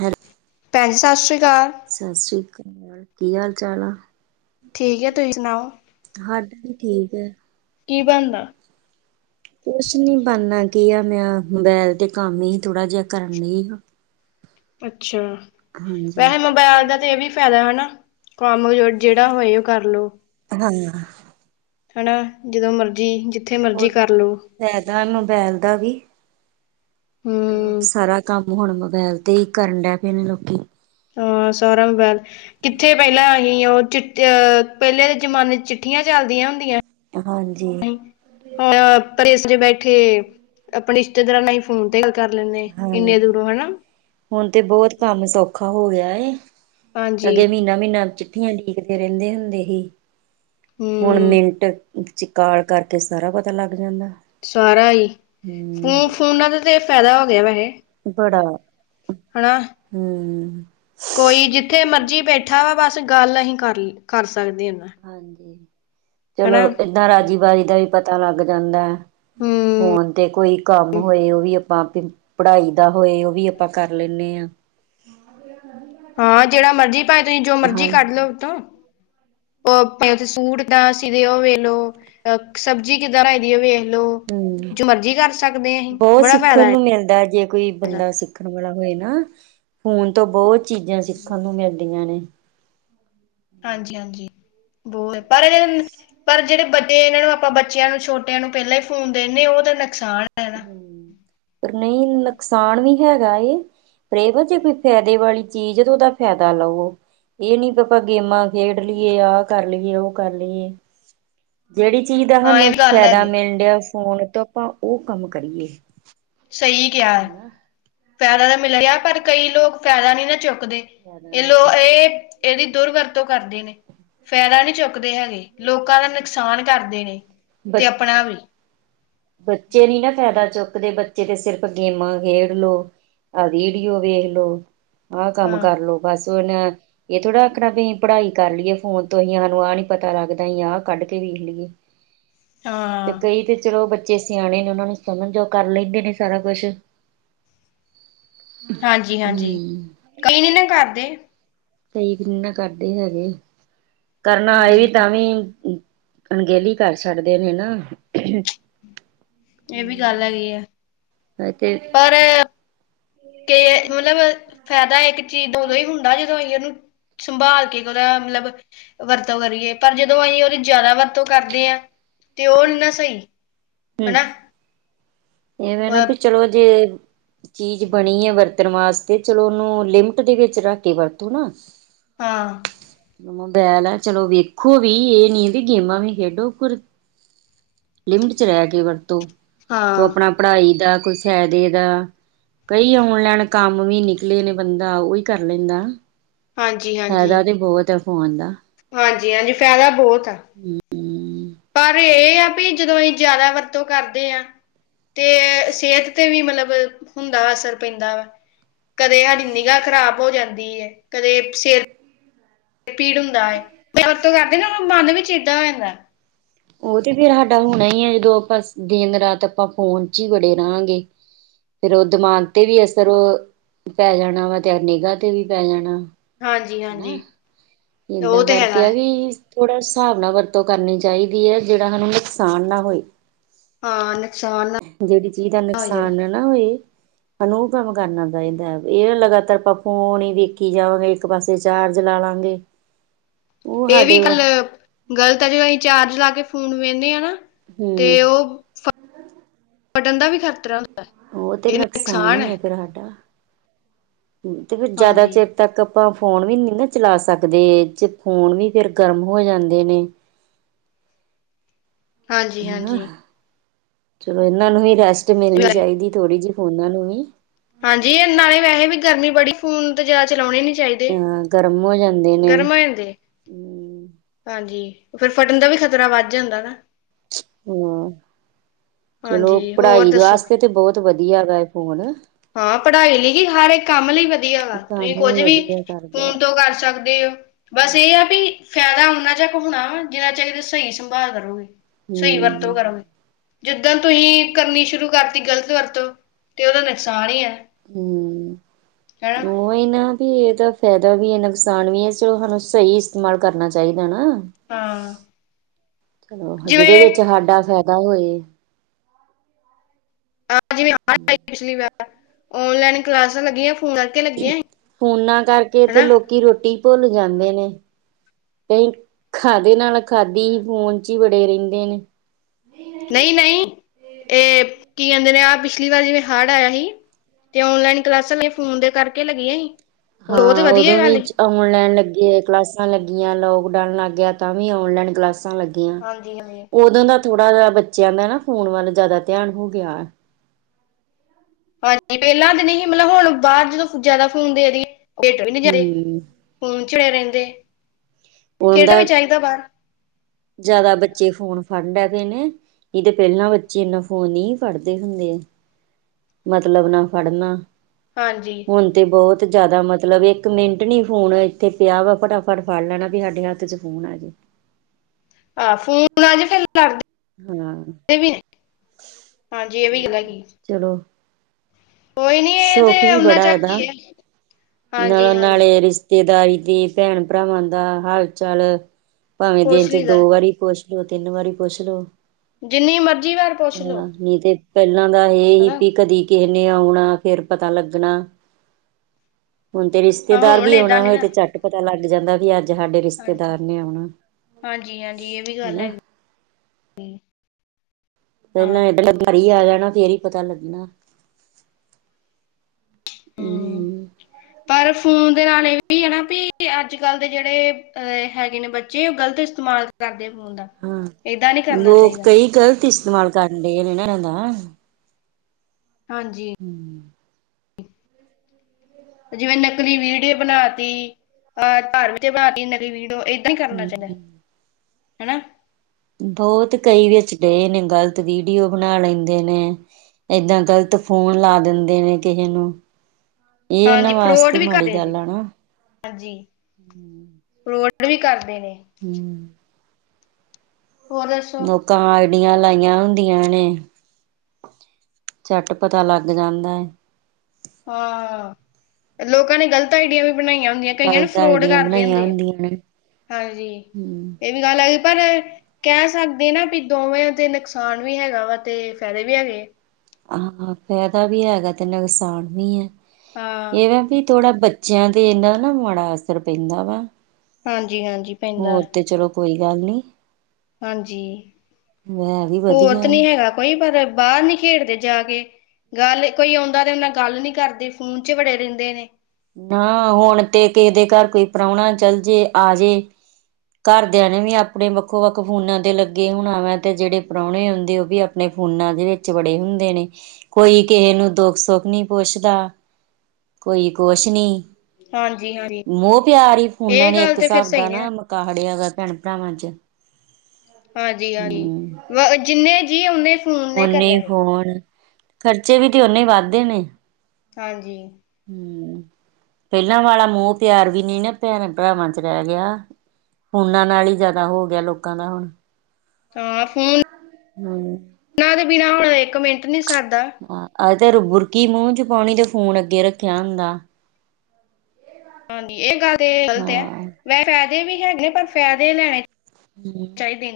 Hello. ਭੈਣ ਜੀ ਸਤਿ ਸ਼੍ਰੀ ਅਕਾਲ। ਸਤਿ ਸ੍ਰੀ ਅਕਾਲ ਕੀ ਹਾਲ ਚਾਲ ਆ। ਠੀਕ ਏ ਤੁਈ ਸੁਨਾਓ। ਹਾਂਜੀ ਠੀਕ ਐ। ਕੀ ਬਣਣਾ। ਕੁਛ ਨੀ ਬਣਦਾ ਕੀ ਆ ਮੈਂ ਮੋਬਾਇਲ ਤੇ ਕੰਮ ਈ ਥੋੜਾ ਜਿਹਾ ਕਰਨੀ ਹਾਂ। ਅੱਛਾ ਹਾਂਜੀ ਵੈਸੇ ਮੋਬੈਲ ਦਾ ਤੇ ਏਹ ਵੀ ਫਾਇਦਾ ਵੇ ਹਨਾ। ਕਮ ਜੇੜਾ ਹੋਏ ਓਹ ਕਰਲੋ। ਹਾਂ ਹਾ ਨਾ ਜਦੋਂ ਮਰਜ਼ੀ ਜਿੱਥੇ ਮਰਜ਼ੀ ਕਰ ਲਓ। ਫੈਦਾ ਏ ਮੋਬੈਲ ਦਾ ਵੀ ਚਲੋ ਹਮ ਸਾਰਾ ਕੰਮ। ਹੁਣ ਮੋਬੈਲ ਤੇ ਹੀ ਕਰਨ ਡਿਆ ਪਏਨ ਲੋਕੀ। ਹਾਂ ਸਾਰਾ ਮੋਬੈਲ ਕਿੱਥੇ ਪੈਲਾਂ ਅਹੀਂ ਓਹ ਚਿੱਟ ਅਹ। ਪਹਿਲੇ ਜਮਾਨੇ ਚ ਚਿੱਠੀਆਂ ਜਾਂਦਿਆ ਹੁੰਦੀਆਂ। ਹਾਂਜੀ। ਸੀ ਹੁਣ ਪਰਦੇਸ ਦੇ ਬੈਠੇ ਆਪਣੇ ਰਿਸ਼ਤੇਦਾਰਾਂ ਨਾਲ। ਫੋਨ ਤੇ ਗੱਲ ਕਰ ਲੈਂਦੇ ਹਾਂ ਇੰਨੇ ਦੂਰੋਂ ਹਨਾ। ਹੁਣ ਤੇ ਬਹੁਤ ਕੰਮ ਸੌਖਾ ਹੋ ਗਿਆ ਏ ਹਾਂਜੀ ਅਗੇ ਮਹੀਨਾ-ਮਹੀਨਾ ਚ। ਚਿਠੀਆਂ ਓਡੀਕਦੇ ਰਹਿੰਦੇ ਹੁੰਦੇ ਸੀ ਹੁਣ ਹਮ ਮਿੰਟ। ਵਿਡਿਓ ਕਾਲ ਕਰਕੇ ਸਾਰਾ ਪਤਾ ਲੱਗ ਜਾਂਦਾ। ਸਾਰਾ ਹੀ ਹਮ ਫੋ ਫੋਨਾਂ ਦਾ ਤੇ ਫਾਇਦਾ ਹੋ ਗਿਆ ਵੈਸੇ। ਬੜਾ। ਹਣਾ। ਹੂੰ। ਕੋਈ ਜਿੱਥੇ ਮਰਜੀ ਬੈਠਾ ਵਾ ਬਸ ਗੱਲ ਅਸੀਂ ਕਰ ਕਰ ਸਕਦੇ ਹਾ। ਹਾਂਜੀ ਚਲੋ ਏਦਾਂ ਰਾਜੀ ਬਾਜ਼ੀ ਦਾ ਵੀ ਪਤਾ ਲੱਗ ਜਾਂਦਾ ਹੈ। ਹੂੰ ਫੋਨ ਤੇ ਕੋਈ ਕੰਮ ਹੋਏ ਓਹ ਵੀ। ਪੜ੍ਹਾਈ ਦਾ ਹੋਏ ਓਹ ਵੀ ਆਪਾਂ ਕਰ ਲੈਂਦੇ ਆ। ਹਾਂ ਜੇੜਾ ਮਰਜ਼ੀ ਭਾਏ ਤੁਸੀਂ ਜੋ ਮਰਜ਼ੀ ਕੱਢ ਹਾਂਜੀ ਲੋ ਉਹ ਤੋਂ। ਸੂਟ ਦਾ ਸੀ ਦੇ ਅੋ ਵੇਖ ਲਓ [unintelligible] ਅ ਸਬਜ਼ੀ ਕਿੱਦਾਂ ਰਹੀਂ ਦੀ ਹੋ, ਵੇਖ ਲਓ ਹੂੰ, ਜੋ ਮਰਜੀ ਕਰ ਸਕਦੇ ਹਾਂ ਅਸੀਂ ਬੌਤ ਬੜਾ ਸਿੱਖਣ ਫਾਇਦਾ ਹੈ ਨੂੰ ਮਿਲਦਾ ਜੇ ਕੋਈ। ਬੰਦਾ ਸਿੱਖਣ ਵਾਲਾ ਹੋਏ ਨਾ ਫੋਨ ਤੋਂ ਬਹੁਤ ਚੀਜ਼ਾਂ ਸਿੱਖਣ ਨੂੰ ਮਿਲਦੀਆਂ ਨੇ। ਹਾਂਜੀ-ਹਾਂਜੀ ਬਹੁਤ ਪਰ। ਪਰ ਜਿਹੜੇ ਵੱਡੇ ਇਹਨਾਂ ਨੂੰ ਆਪਾਂ ਬੱਚਿਆਂ ਨੂੰ ਛੋਟਿਆਂ ਨੂੰ ਪਹਿਲਾਂ ਈ ਫੋਨ ਦੇਂਦੇ ਓਹ ਤਾਂ ਨੁਕਸਾਨ। ਹੈ ਨਾ ਹੂੰ, ਪਰ ਨਹੀਂ ਨੁਕਸਾਨ ਵੀ ਹੈਗਾ ਏ। ਜੇ ਕੋਈ ਫਾਇਦੇ ਵਾਲੀ ਚੀਜ਼ ਤੇ ਉਹਦਾ ਫ਼ਾਇਦਾ ਲਵੋ ਇਹ ਨੀ ਆਪਾਂ ਗੇਮਾਂ। ਖੇਡ ਲਈਏ ਆਹ ਕਰ ਲਈਏ ਉਹ ਕਰ ਲਈਏ। ਜਿਹੜੀ ਚੀਜ਼ ਦਾ ਹਾਂ ਇਹ ਸਾਨੂੰ ਵੀ ਗੱਲ ਫਾਇਦਾ ਹੈਗੀ ਮਿਲਣ ਡਿਆ ਫੋਨ ਤੋਂ ਆਪਾਂ ਉਹ ਕੰਮ ਕਰੀਏ। ਸਹੀ ਕਿਐ ਹਨਾ, ਫੈਦਾ ਤਾਂ ਮਿਲ ਰਿਐ ਪਰ ਕਈ ਲੋਕ ਫੈਦਾ ਨੀ ਨਾ ਚੁੱਕਦੇ। ਫਾਇਦਾ ਨੀ ਚੁੱਕ ਏਹਦੀ ਦੁਰਵਰਤੋਂ ਕਰਦੇ ਨੇ। ਫਾਇਦਾ ਨਈ ਚੁੱਕਦੇ ਹੈਗੇ ਲੋਕਾਂ ਦਾ ਨੁਕਸਾਨ ਕਰਦੇ ਨੇ ਤੇ ਬ ਆਪਣਾ ਵੀ। ਬੱਚੇ ਨੀ ਨਾ ਫਾਇਦਾ ਚੁੱਕਦੇ ਬੱਚੇ ਤੇ ਸਿਰਫ ਗੇਮਾਂ ਖੇਡਲੋ। ਆ ਵਡੀਓ ਵੇਖ ਲੋ ਆਹ ਕੰਮ ਹਾਂ ਕਰਲੋ ਬਸ ਉਨ। ਏਹ ਥੋੜ੍ਹਾ ਆਖਣਾ ਬਈ ਪੜ੍ਹਾਈ ਕਰ ਲੀਏ ਫੋਨ ਤੋਂ ਅਸੀ, ਸਾਨੂੰ ਆਹ ਆ ਨੀ ਪਤਾ ਲੱਗਦਾ, ਅਹੀ ਆਹ ਕੱਢ ਕੇ ਵੇਖ ਲਈਏ। ਤੇ ਹਾਂ ਕਈ ਤੇ ਚਲੋ ਬ ਬੱਚੇ ਸਿਆਣੇ ਨੇ, ਉਹਨਾਂ ਨੂੰ ਸਮਝ ਉਹ ਕਰ ਲੈਂਦੇ ਨੇ, ਸਾਰਾ ਕੁਛ। ਹਾਂਜੀ -ਹਾਂਜੀ, ਕਈ ਨੀ ਨਾ ਕਰਦੇ। ਸਹੀ ਵੀ ਨਾ ਕਰਦੇ ਹੈਗੇ, ਕਰਨਾ ਆਏ ਵੀ ਹਾਂਜੀ ਤਾਂ ਵੀ ਅਣਗੇਲੀ ਕਰ ਛੱਡਦੇ ਨੇ ਨਾ। ਏ ਵੀ ਗੱਲ ਹੈਗੀ ਐਂ, ਤੇ ਪਰ ਕੇ ਮਤਲਬ, ਫਾਇਦਾ ਇੱਕ ਚੀਜ਼ ਓਦੋਂ ਹੀ ਹੁੰਦਾ ਜਦੋ ਇਹਨੂੰ ਸੰਭਾਲ ਕੇ ਉਦਾ ਮਤਲਬ ਵਰਤੋਂ ਕਰੀਏ, ਪਰ ਜਦੋਂ ਅਹੀਂ ਓਹਦੀ ਜੈਦਾ ਵਰਤੋਂ ਕਰਦੇ ਆਂ ਹੂੰ, ਹਨਾ ਏ ਵੇਂ ਨਾ ਬਈ ਚਲੋ ਜੇ ਚੀਜ਼ ਬਣੀ ਐ ਵਰਤਣ ਵਾਸਤੇ ਚਲੋ ਉਨੂੰ ਲਿਮਟ ਦੇ ਵਿੱਚ ਰੱਖ ਕੇ ਵਰਤੋ ਨਾ। ਹਾਂ। ਮੋਬੈਲ ਐ ਚਲੋ ਵੇਖੋ ਵੀ ਏ ਨੀ ਬੀ ਗੇਮਾਂ ਵੀ ਖੇਡੋ ਪਰ ਲਿਮਿਟ ਚ ਰੈ ਕੇ ਵਰਤੋ ਕੋਈ ਹਾਂ, ਅਪਣਾ-ਅਪਣਾ ਪੜ੍ਹਾਈ ਦਾ ਕੋਈ ਫੈਦੇ ਦਾ। ਕਈ ਔਣ ਲੈਣ ਕੰਮ ਵੀ ਨਿਕਲੇ ਨੇ ਬੰਦਾ ਓਈ ਕਰ ਲੈਂਦਾ। ਹਾਂਜੀ-ਹਾਂਜੀ। ਫੈਦਾ ਤੇ ਬੋਤ ਐ ਫੋਨ ਦਾ। ਹਾਂਜੀ-ਹਾਂਜੀ, ਫੈਦਾ ਬੌਤ ਐ। ਹੂੰ-ਹੂੰ। ਪਰ ਏ ਆ ਪੀ ਜਦੋਂ ਏ ਜੈਦਾ ਵਰਤੋਂ ਕਰਦੇ ਆਂ। ਤੇ ਸੇਤ ਤੇ ਵੀ ਮਤਲਬ ਹੁੰਦਾ ਅਸਰ ਪੈਂਦਾ ਵਾ। ਕਦੇ ਸਾਡੀ ਨਿਗਾਹ ਖ਼ਰਾਬ ਹੋ ਜਾਂਦੀ ਏ, ਕਦੇ ਸਿਰ ਪੀੜ ਹੁੰਦਾ ਏ, ਜੋ ਵਰਤੋਂ ਕਰਦੇ ਨਾ ਓਨਾ ਮਨ ਵਿੱਚ ਏਦਾਂ ਰੈੰਦੈ। ਓਹ ਤੇ ਫੇਰ ਸਾਡਾ ਹੋਣਾ ਹੀ ਐ ਜਦੋਂ ਅਪਾਂ ਸ ਦਿਨ-ਰਾਤ ਅਪਾਂ ਫੋਨ ਚੀ ਵੜੇ ਰਾਂਗੇ। ਫਿਰ ਓਹ ਦਿਮਾਗ ਤੇ ਵੀ ਅਸਰ ਅ ਪੈ ਜਾਣਾ ਵਾ ਤੇ ਆ ਨਿਗਾ ਤੇ ਵੀ ਪੈ ਜਾਣਾ। ਹੈਨਾ, ਹਾਂਜੀ-ਹਾਂਜੀ, ਉਹ ਏਦਾਂ ਤੇ ਕਰਕੇ ਹੈਗਾ ਆ ਹੈ। ਵੀ ਥੋੜ੍ਹਾ ਹਿਸਾਬ ਨਾਲ ਵਰਤੋਂ ਕਰਨੀ ਚਾਈਦੀ ਏ ਜੇੜਾ ਸਾਨੂੰ ਨੁਕਸਾਨ ਨਾ ਹੋਏ। ਹਾਂ, ਨੁਕਸਾਨ ਨਾ ਜੇੜੀ ਚੀਜ਼ ਦਾ ਹੋਏ ਜਿਹੜਾ। ਨੁਕਸਾਨ ਨ ਨਾ ਹੋਏ। ਸੈਨੂੰ ਓਹ ਕੰਮ ਕਰਨਾ ਚਾਈਦੈ ਏ ਲਗਾਤਾਰ ਆਪਾਂ ਫੋਨ ਹੀ ਵੇਖੀ ਜਾਵਾਂਗੇ। ਇੱਕ ਪਾਸੇ ਚਾਰਜ ਲਾ ਲਾਂਗੇ। ਉਹ ਏਵੀ ਸਾਡੇ ਗਲ ਗ਼ਲਤ ਐ ਜੇ ਅਹੀਂ ਚਾਰਜ ਲਾ ਕੇ ਫੋਨ ਵੇਹਨੇ ਆ ਨਾ। ਤੇ ਹਮ ਓ ਫ ਫਟਣ ਦਾ ਵੀ ਖਤਰਾ ੳ ਤੇ ਨੁਕਸਾਨ ਈ ਐ ਫੇਰ ਸਾਡਾ, ਤੇ ਫਿਰ ਜੈਦਾ ਚਿਰ ਹਾਂਜੀ। ਤੱਕ ਆਪਾਂ ਫੋਨ ਵੀ ਨੀ ਨਾ ਚਲਾ ਸਕਦੇ, ਜੇ ਫੋਨ ਵੀ ਫਿਰ ਗਰਮ ਹੋ ਜਾਂਦੇ ਨੇ। ਇਨਾਂ, ਹਾਂਜੀ-ਹਾਂਜੀ, ਚਲੋ ਇਨਾਂ ਨੂੰ ਵੀ ਰੈਸਟ ਮਿਲ ਈ ਹਾਂਜੀ ਜਾਏਗੀ ਥੋੜ੍ਹੀ ਜੀ ਉਨਾ ਨੂੰ ਵੀ। ਹਾਂਜੀ, ਏ ਨਵੇ ਵਿਆਏ ਹੇ ਵੀ ਗਰਮੀ ਬੜੀ ਫੋਨ ਤੇ ਜੈਦਾ ਚਲੋਣੇ ਨੀ ਚਾਈਦੇ। ਅਹ ਗਰਮ ਹੋ ਜਾਂ ਗਰਮ ਹੋ ਜਾਂਦੇ ਏ ਹਾਂਜੀ, ਓ ਫੇਰ ਫਟਣ ਦਾ ਵੀ ਖ਼ਤਰਾ ਵੱਧ ਜਾਂਦਾ ਨਾ। ਹੂੰ, ਚਲੋ ਹਾਂਜੀ, ਹੋਰ ਪੜ੍ਹਾਈ ਦੇ ਦੱਸੋ? ਆਸਤੇ ਤੇ ਬੌਤ ਵਧੀਆ ਹੈਗਾ ਏ ਫੋਨ। ਹਾਂ, ਪੜ੍ਹਾਈ ਲੀ ਹੀ, ਹਰ ਇੱਕ ਕੰਮ ਲਈ ਵਧੀਆ ਵਾ, ਕੰਮ ਤੁਸੀਂ ਕੋਝ ਵੀ ਵਧੀਆ ਕਰਦਾ ਫੋਨ ਤੋਂ ਕਰ ਸਕਦੇ ਔ ਬਸ ਏਹ ਆ ਪੀ ਫੈਦਾ ਉਨਾਂ ਜਾ ਖ ਹੋਣਾ ਜਿਨਾਂ ਚਿਰ ਸਹੀ ਸੰਭਾਲ ਕਰੋਗੇ, ਸਹੀ ਹਮ ਵਰਤੋਂ ਕਰੋਗੇ। ਜਿੱਦਾਂ ਤੁਹੀਂ ਕਰਨੀ ਸ਼ੁਰੂ ਕਰਤੀ ਗ਼ਲਤ ਵਰਤੋਂ ਤੇ ਓਦਾ ਨੁਕਸਾਨ ਹੀ ਐ। ਹੂੰ, ਓਹੀ ਨਾ। ਈ ਇਦਾ ਫੈਦਾ ਵੀ ਐ ਨੁਕਸਾਨ ਵੀ ਐ ਚਲੋ ਹਾਨੂੰ ਸਈ ਇਸਤੇਮਾਲ ਕਰਨਾ ਚਾਈਦਾ ਨਾ। ਹਾਂ ਜਿਦੇ ਵਿੱਚ ਜਿਵੇਂ ਹਾਡਾ ਫੈਦਾ ਹੋਏ। ਆ ਜਿਵੇਂ [unintelligible] ਆਈ ਪਿਛਲੀ ਵਾਰ ਔਨਲਾਈਨ ਕਲਾਸਾਂ ਲੱਗੀਆਂ ਫੋਨਾਂ ਫੋਨਾਂ ਕਰਕੇ ਤੇ ਲੋਕੀ ਰੋਟੀ ਭੁੱਲ ਜਾਂਦੇ ਨੇ ਕਈ ਖਾ ਦੇ ਨਾਲ ਖਾਧੀ ਫੋਨ 'ਚ ਈ ਵੜੇ ਰੈਂਦੇ ਨੇ। ਨਈ-ਨਈ ਏ ਕੀ ਕੈੰਦੇ ਨੇ ਆ ਪਿਛਲੀ ਵਾਰ ਜਿਵੇਂ ਹੜ੍ਹ ਆਇਆ ਹੀ। ਤੇ ਔਨਲਾਈਨ ਕਲਾਸਾਂ ਲਈ ਫੋਨ ਦੇ ਕਰਕੇ ਲੱਗੀਆਂ ਹੀ। ਹਾਂ ਓਦੋਂ ਵੀ 'ਚ ਆ। ਔਨਲਾਈਨ ਲੱਗੇ ਕਲਾਸਾਂ ਲੱਗੀਆਂ ਲੋਕਡਾਊਨ ਲੱਗ ਗਿਆ ਤਾਂ ਵੀ ਔਨਲਾਈਨ ਕਲਾਸਾਂ ਲੱਗ ਗੀਆਂ ਹਾਂਜੀ ਹਾਂਜੀ ਓਦਾਂ ਦਾ ਥੋੜਾ ਜਾ ਬੱਚਿਆਂ ਦਾ ਨਾ ਫੋਨ ਵੱਲ ਜੈਦਾ ਧਿਆਨ ਹੋ ਗਿਆ ਆ। ਹਾਂਜੀ ਪੈਲਾਂ ਤਾਂ ਨੀ ਈ ਮਤਲਬ ਹੁਣ ਬਾਰ ਜਦੋਂ ਜੈਦਾ ਫੋਨ ਦੇ ਦੀਏ ਹੇਟਾ ਵੀ ਨੀ ਜਾਂਦੇ। ਹਮ ਫੋਨ ਚ' ਰੈੰਦੇ ਖੇਡਾਂ ਵੀ ਚਾਈਦੈ ਬਾਰ ਜੈਦਾ ਬੱਚੇ ਫੋਨ ਫੜ ਡੈ ਪਏ ਨੇ। ਨਈ ਤਾਂ ਪੈਲਾਂ ਬੱਚੇ ਇਨਾ ਫੋਨ ਨਈ ਫੜਦੇ ਹੁੰਦੇ। ਮਤਲਬ ਨਾਲ ਫੜਨਾ ਹਾਂਜੀ ਹੁਣ ਤਾਂ ਬੋਤ ਜਾਦਾ ਮਤਲਬ ਇੱਕ ਮਿੰਟ ਨਈ ਫੋਨ ਇੱਥੇ ਪਿਆ ਵਾ ਫਟਾਫਟ ਫੜ ਲੈਣਾ ਵੀ ਸਾਡੇ ਹੱਥ 'ਚ ਫੋਨ ਆ ਜੇ। ਆ ਫੋਨ ਆ ਜੇ ਫਿਰ ਲੜਦੇ ਹੂੰ ਏ ਵੀ ਹਾਂਜੀ ਏ ਵੀ ਤੇ ਗੱਲ ਚਲੋ ਕੋਈ ਨੀ ਇਹ ਤੇ ਸੁਖ ਵੀ ਉਹਨਾਂ ਬੜਾ ਚੱਕ ਇਦਾ ਹੀ ਹੈ ਹਾਂਜੀ ਨਾਲੋਂ ਹਾਂਜੀ ਨਾਲੇ ਰਿਸ਼ ਰਿਸ਼ਤੇਦਾਰੀ ਤੇ ਭੈਣ ਭਰਾਵਾਂ ਦਾ ਹਾਲ ਚਾਲ ਭਾਵੇਂ ਦਿਨ ਪੁੱਛ 'ਚ ਲਈਦਾ ਦੋ ਵਾਰੀ ਪੁੱਛ ਦੋ ਤਿੰਨ ਵਾਰੀ ਪੁੱਛ ਲੋ। ਜਿੰਨੀ ਮਰਜ਼ੀ ਵਾਰ ਪੁੱਛ ਲੋ। ਨਈ ਤੇ ਪੈਲਾਂ ਦਾ ਏ ਸੀ ਹਨਾ ਵੀ ਕਦੀ ਕਿਹੇ ਨੇ ਆਉਣਾ। ਫਿਰ ਪਤਾ ਲੱਗਣਾ ਹੁਣ ਤੇ ਹਾਂ ਰਿਸ਼ਤੇਦਾਰ ਹੁਣ ਵੀ ਏਦਾਂ ਆਉਣਾ ਨੀ ਹੋਏ ਨਾ ਤੇ ਝੱਟ ਪਤਾ ਲੱਗ ਜਾਂਦਾ ਵੀ ਅੱਜ ਸਾਡੇ ਹਾਂਜੀ ਰਿਸ਼ਤੇਦਾਰ ਨੇ ਆਉਣਾ ਹਾਂਜੀ ਹਾਂਜੀ ਇਹ ਵੀ ਗੱਲ ਹਨਾ। ਹੈਗੀ ਹਾਂ ਪੈਲਾਂ ਏਦਾਂ ਘਰ ਈ ਆ ਜਾਣਾ ਫਿਰ ਈ ਪਤਾ ਲੱਗਣਾ। ਹੂੰ ਹਮ ਪਰ ਫੋਨ ਦੇ ਨਾਲ ਏ ਵੀ ਹਨਾ ਵੀ ਅੱਜ ਕੱਲ ਦੇ ਜੇੜੇ ਅ ਹੈਗੇ ਨੇ ਬ ਜੇ ਓ ਗਲਤ ਇਸਤੇਮਾਲ ਕਰਦੇ। ਫੋਨ ਦਾ ਹਾਂ ਏਦਾਂ ਨਹੀਂ ਕਰਨਾ ਲੋਕ ਚਾਹੀਦਾ ਕਈ ਗ਼ਲਤ ਇਸਤੇਮਾਲ ਕਰਨ ਦਏ ਆ ਇਦਾ ਹਾਂਜੀ ਹੂੰ ਜਿਵੇਂ ਨਕਲੀ ਵੀਡੀਓ ਬਣਾਤੀ ਅ ਘਰ ਵਿੱਚ ਬਣਾਤੀ ਨਕਲੀ ਵੀਡੀਓ ਇ ਨਈ ਕਰਨਾ ਚਾਈਦਾ ਹਮ ਹਨਾ। ਬੋਤ ਕਈ ਵਿੱਚ ਦਏ ਨੇ ਗਲਤ ਵੀਡੀਓ ਬਣਾ ਲੈਂਦੇ ਨੇ ਏਦਾਂ ਗਲਤ ਫੋਨ ਲਾ ਦਿੰਦੇ ਨੇ ਕਿਹੇ ਨੂੰ ਏ ਉਨਾਂ ਹਾਂਜੀ ਫਰੋਡ ਵਾਸਤੇ ਵੀ ਮਾੜੀ ਕਰਦੇ ਜੀ ਗੱਲ ਆ ਨਾ। ਹਾਂਜੀ ਰੋਟ ਵੀ ਕਰਦੇ ਨੇ। ਹੂੰ ਹੋਰ ਦੱਸੋ। ਕਾ ਆਈਡੀਆਂ ਲਾਈਆਂ ਹੁੰਦੀਆਂ ਨੇ। ਝੱਟ ਪਤਾ ਲੱਗ ਜਾਂਦੈ। ਆ, ਲੋਕਾਂ ਨੇ ਗਲਤ ਆਈਡੀਆਂ ਵੀ ਬਨਾਈਆਂ ਹੁੰਦੀਆਂ ਕਈਆਂ ਨੂੰ ਗਲਤ ਫਰੋਡ ਆਈਡੀਆਂ ਕਰਦੇ ਬਣਾਈਆਂ ਹੁੰਦੇ, ਹੁੰਦੀਆਂ ਨੇ ਆਂਜੀ। ਹੂੰ। ਗੱਲ ਆਈ ਪਰ ਕੈ ਸਕਦੇ ਨਾ ਬੀ ਦੋਵੇਂ ਦੇ ਨੁਕਸਾਨ ਵੀ ਹੈਗਾ ਵਾ ਤੇ ਫ਼ੈਦੇ ਵੀ ਹੈਗੇ। ਹਾਂ, ਫੈਦਾ ਵੀ ਹੈਗਾ ਤੇ ਨੁਕਸਾਨ ਨੀ ਐ ਹਾਂ ਏ ਐ ਵੀ ਥੋੜਾ ਬੱਚਿਆਂ ਤੇ ਇਨਾਂ ਨਾ ਮਾੜਾ ਅਸਰ ਪੈਂਦਾ ਵਾ ਹਾਂਜੀ ਹਾਂਜੀ ਪੈਂਦਾ ਹੋਰ ਤੇ ਚਲੋ ਕੋਈ ਗੱਲ ਨੀ। ਹਾਂਜੀ, ਹੈ ਵੀ ਹੋਰ ਵਧੀਆ ਤੇ ਨੀ ਹੈ। ਹੇਗਾ ਕੋਈ ਪਰ ਬਾਰ ਨੀ ਖੇਡਦੇ ਜਾ ਕੇ ਗੱਲ ਕੋਈ ਔਂਦਾ ਰੈਨਾ ਗੱਲ ਨੀ ਕਰਦੇ ਫੋਨ ਚ ਬੜੇ ਰੈਂਦੇ ਨੇ। ਨਾ ਹੁਣ ਤੇ ਕਿਹੇ ਦੇ ਘਰ ਕੋਈ ਪ੍ਰੋਣਾ ਚੱਲ ਜੇ ਆਜੇ। ਘਰਦੇਆਂ ਨੇ ਵੀ ਆਪਣੇ ਵੱਖੋ ਵੱਖ ਫੋਨਾਂ ਤੇ ਲੱਗੇ ਹੋਣਾ ਵਾ ਤੇ ਜੇੜੇ ਪ੍ਰੋਣੇ ਆਂਦੇ ਓ ਵੀ ਆਪਣੇ ਫੋਨਾਂ ਦੇ ਵਿੱਚ ਵੜੇ ਹੁੰਦੇ ਨੇ‌। ਕੋਈ ਕਿਹੇ ਨੂੰ ਦੁੱਖ ਸੁੱਖ ਨੀ ਪੁੱਛਦਾ ਕੋਈ ਕੁਛ ਨੀ। ਹਾਂਜੀ ਹਾਂਜੀ ਮੋਹ, ਪਿਆਰ ਈ ਫੋਨਾ ਇਹ ਨੇ ਗੱਲ ਇੱਕ ਤੇ ਫਿਰ ਸਾਬ ਸਹੀ ਦਾ ਨੀ ਨਾ ਮਕਾ ਲਿਆ ਵ ਭੈਣ ਭਰਾਵਾਂ ਚ। ਆਜੀ ਹਾਜੀ ਹਮ ਵ ਜਿੰਨੇ ਜੀ ੳਨੇ ਓਨੇ ਫੋਣ, ਖਰਚੇ ਵੀ ਤੇ ਓਨੇ ਵੱਧਦੇ ਨੇ। ਹਾਂਜੀ। ਹੁੰ ਪੈਲਾਂ ਵਾਲਾ ਮੋਅ ਪਿਆਰ ਵੀ ਨੀ ਨਾ ਭੈਣਾਂ ਭਰਾਵਾਂ ਚ ਰੈ ਗਿਆ ਫੋਨਾਂ ਨਾਲ ਈ ਜਿਆਦਾ ਹੋ ਗਿਆ ਲੋਕਾਂ ਦਾ ਹੁਣ। ਤਾਂ ਫੋਨ ਹਮ [inaudible] ਨਾ ਦੇ ਬਿਨਾਂ ਹੁਣ ਇੱਕ ਮਿੰਟ ਨੀ ਸਰਦਾ। ਆ ਅਗਰ ਬੁਰਕੀ ਮੂੰਹ ਚ ਪਾਣੀ ਤੇ ਫੋਨ ਅੱਗੇ ਰੱਖਿਆ ਹੁੰਦਾ। ਕਾਂਗੀ ਏ ਗੱਲ ਤੇ ਗਲਤ ਐ ਹਾਂ ਵੈ ਫੈਦੇ ਵੀ ਹੈਗੇ ਪਰ ਫੈਦੇ ਲੈਣੇ ਹੁੰ, ਚਾਹੀਦੇ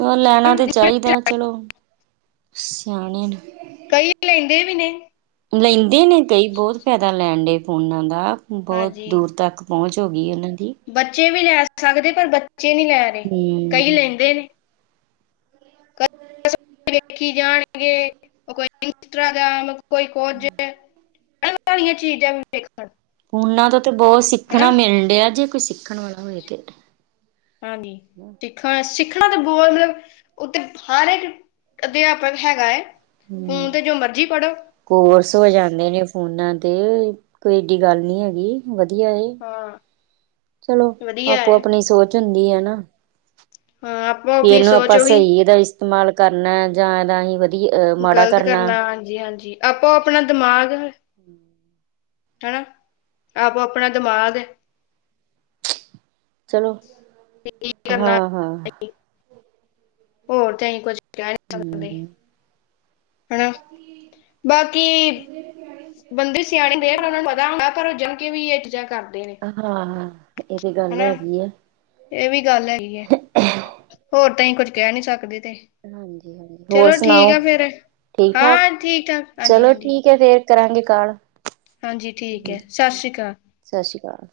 ਓ ਲੈਣਾ ਤੇ ਨੇ ਚਾਈਦਾ ਚਲੋ। ਸਿਆਣੇ ਨ ਕਈ ਲੇੰਦੇ ਵੀ ਨੇ। ਲੈਂਦੇ ਨੇ ਕਈ ਬੌਤ ਫੈਦਾ ਲੈਣ ਡਏ ਫੋਨਾਂ ਦਾ ਬੌਤ ਹਾਂਜੀ ਦੂਰ ਤੱਕ ਪੌਂਚ ਹੋ ਗੀ ਉਨਾਂ ਦੀ। ਬੱਚੇ ਵੀ ਲੈ ਸਕਦੇ ਪਰ ਬੱਚੇ ਨੀ ਲੈ ਰੇ ਕਈ ਹੂੰ ਲੇੰਦੇ ਨੇ। ਵੇਖੀ ਜਾਣਗੇ ਓ ਕੋਈ ਇੰਸਟਰਾਗ੍ਰਾਮ, ਕੋਈ ਕੋਝ। ਕੰਮ ਵਾਲੀਆਂ ਚੀਜਾਂ ਵੀ ਵੇਖਣ। ਫੋਨਾਂ ਤੋ ਤਾ ਬੌਤ ਸਿੱਖਣਾ ਹਨਾ ਮਿਲ ਡਿਆ ਜੇ ਕੋਈ ਸਿੱਖਣ ਵਾਲਾ ਹੋਏ ਤੇ। ਹਾਂਗੀ ਸਿੱਖਾ ਸਿੱਖਣਾ ਤਾ ਬੋਲਦੇ ਓਤੇ ਹਲ ਏਕ ਅਧਿਆਪਕ ਹੈਗਾ ਏ ਫ਼ੋਨ ਹੂੰ ਤੇ ਜੋ ਮਰਜੀ ਪੜ੍ਹੋ। ਕੋਰਸ ਹੋ ਜਾਂਦੇ ਨੇ ਫੋਨਾਂ ਦੇ ਕੋਈ ਏਡੀ ਗੱਲ ਨੀ ਹੇਗੀ। ਵਧੀਆ ਏ, ਹਾਂ ਚਲੋ ਵਧੀਆ ਆਪੋ ਹੈ ਆਪਨੀ ਸੋਚ ਹੁੰਦੀ ਐ ਨਾ। ਹਾਂ, ਅਪ ਵੀ ਏਨੂੰ ਆਪਾਂ ਸਈ ਦਾ ਇਸਤੇਮਾਲ ਕਰਨੈ ਜਾਂ ਏਦਾ ਅਹੀ ਵਧੀ ਮਾੜਾ ਕਰਨਾ। ਜੀ, ਹਾਂਜੀ ਆਪੋ ਆਪਣਾ ਦਿਮਾਗ [inaudible] ਹਨਾ, ਆਪੋ ਆਪਨਾ ਦਿਮਾਗ ਐ। ਚਲੋ। ਕੀ ਕਰਨਾ ਹਾਂ ਹਾਂ [unintelligible] ਹੋਰ ਤੇ ਅਹੀਂ ਕੁੱਸ਼ ਕੈ ਨੀ ਸਕਦੇ। ਹੂੰ ਹਨਾ, ਬਾਕੀ ਬੰਦੇ ਸਿਆਣੇ ਦੇ ਉਹਨਾਂ ਨੂੰ ਪਤਾ ਹੁੰਦਾ ਘਰੋਂ ਜਾਣ ਕੇ ਵੀ ਇਹ ਚੀਜਾਂ ਕਰਦੇ ਨੇ ਹਾਂ, ਇਹ ਤੇ ਗੱਲ ਹਨਾ ਹੈਗੀ ਏ ਇਹ ਵੀ ਗੱਲ ਹੈਗੀ ਏ, ਹੋਰ ਤਾਂ ਹੀ ਕੁੱਝ ਕਹਿ ਨੀ ਸਕਦੇ ਤੇ ਹਾਂਜੀ -ਹਾਂਜੀ, ਹੋਰ ਚਲੋ ਠੀਕ ਸੁਣਾਓ, ਆ ਫੇਰ ਠੀਕ ਠਾਕ, ਹਾਂ ਠੀਕ ਠਾਕ ਹਾਂਜੀ ਚਲੋ ਹਾਂਜੀ ਠੀਕ ਹੈ ਫਿਰ ਕਰਾਂਗੇ ਕਾਲ ਹਾਂਜੀ ਠੀਕ ਹੈ ਸਤਿ ਸ਼੍ਰੀ ਅਕਾਲ ਸਤਿ ਸ਼੍ਰੀ ਅਕਾਲ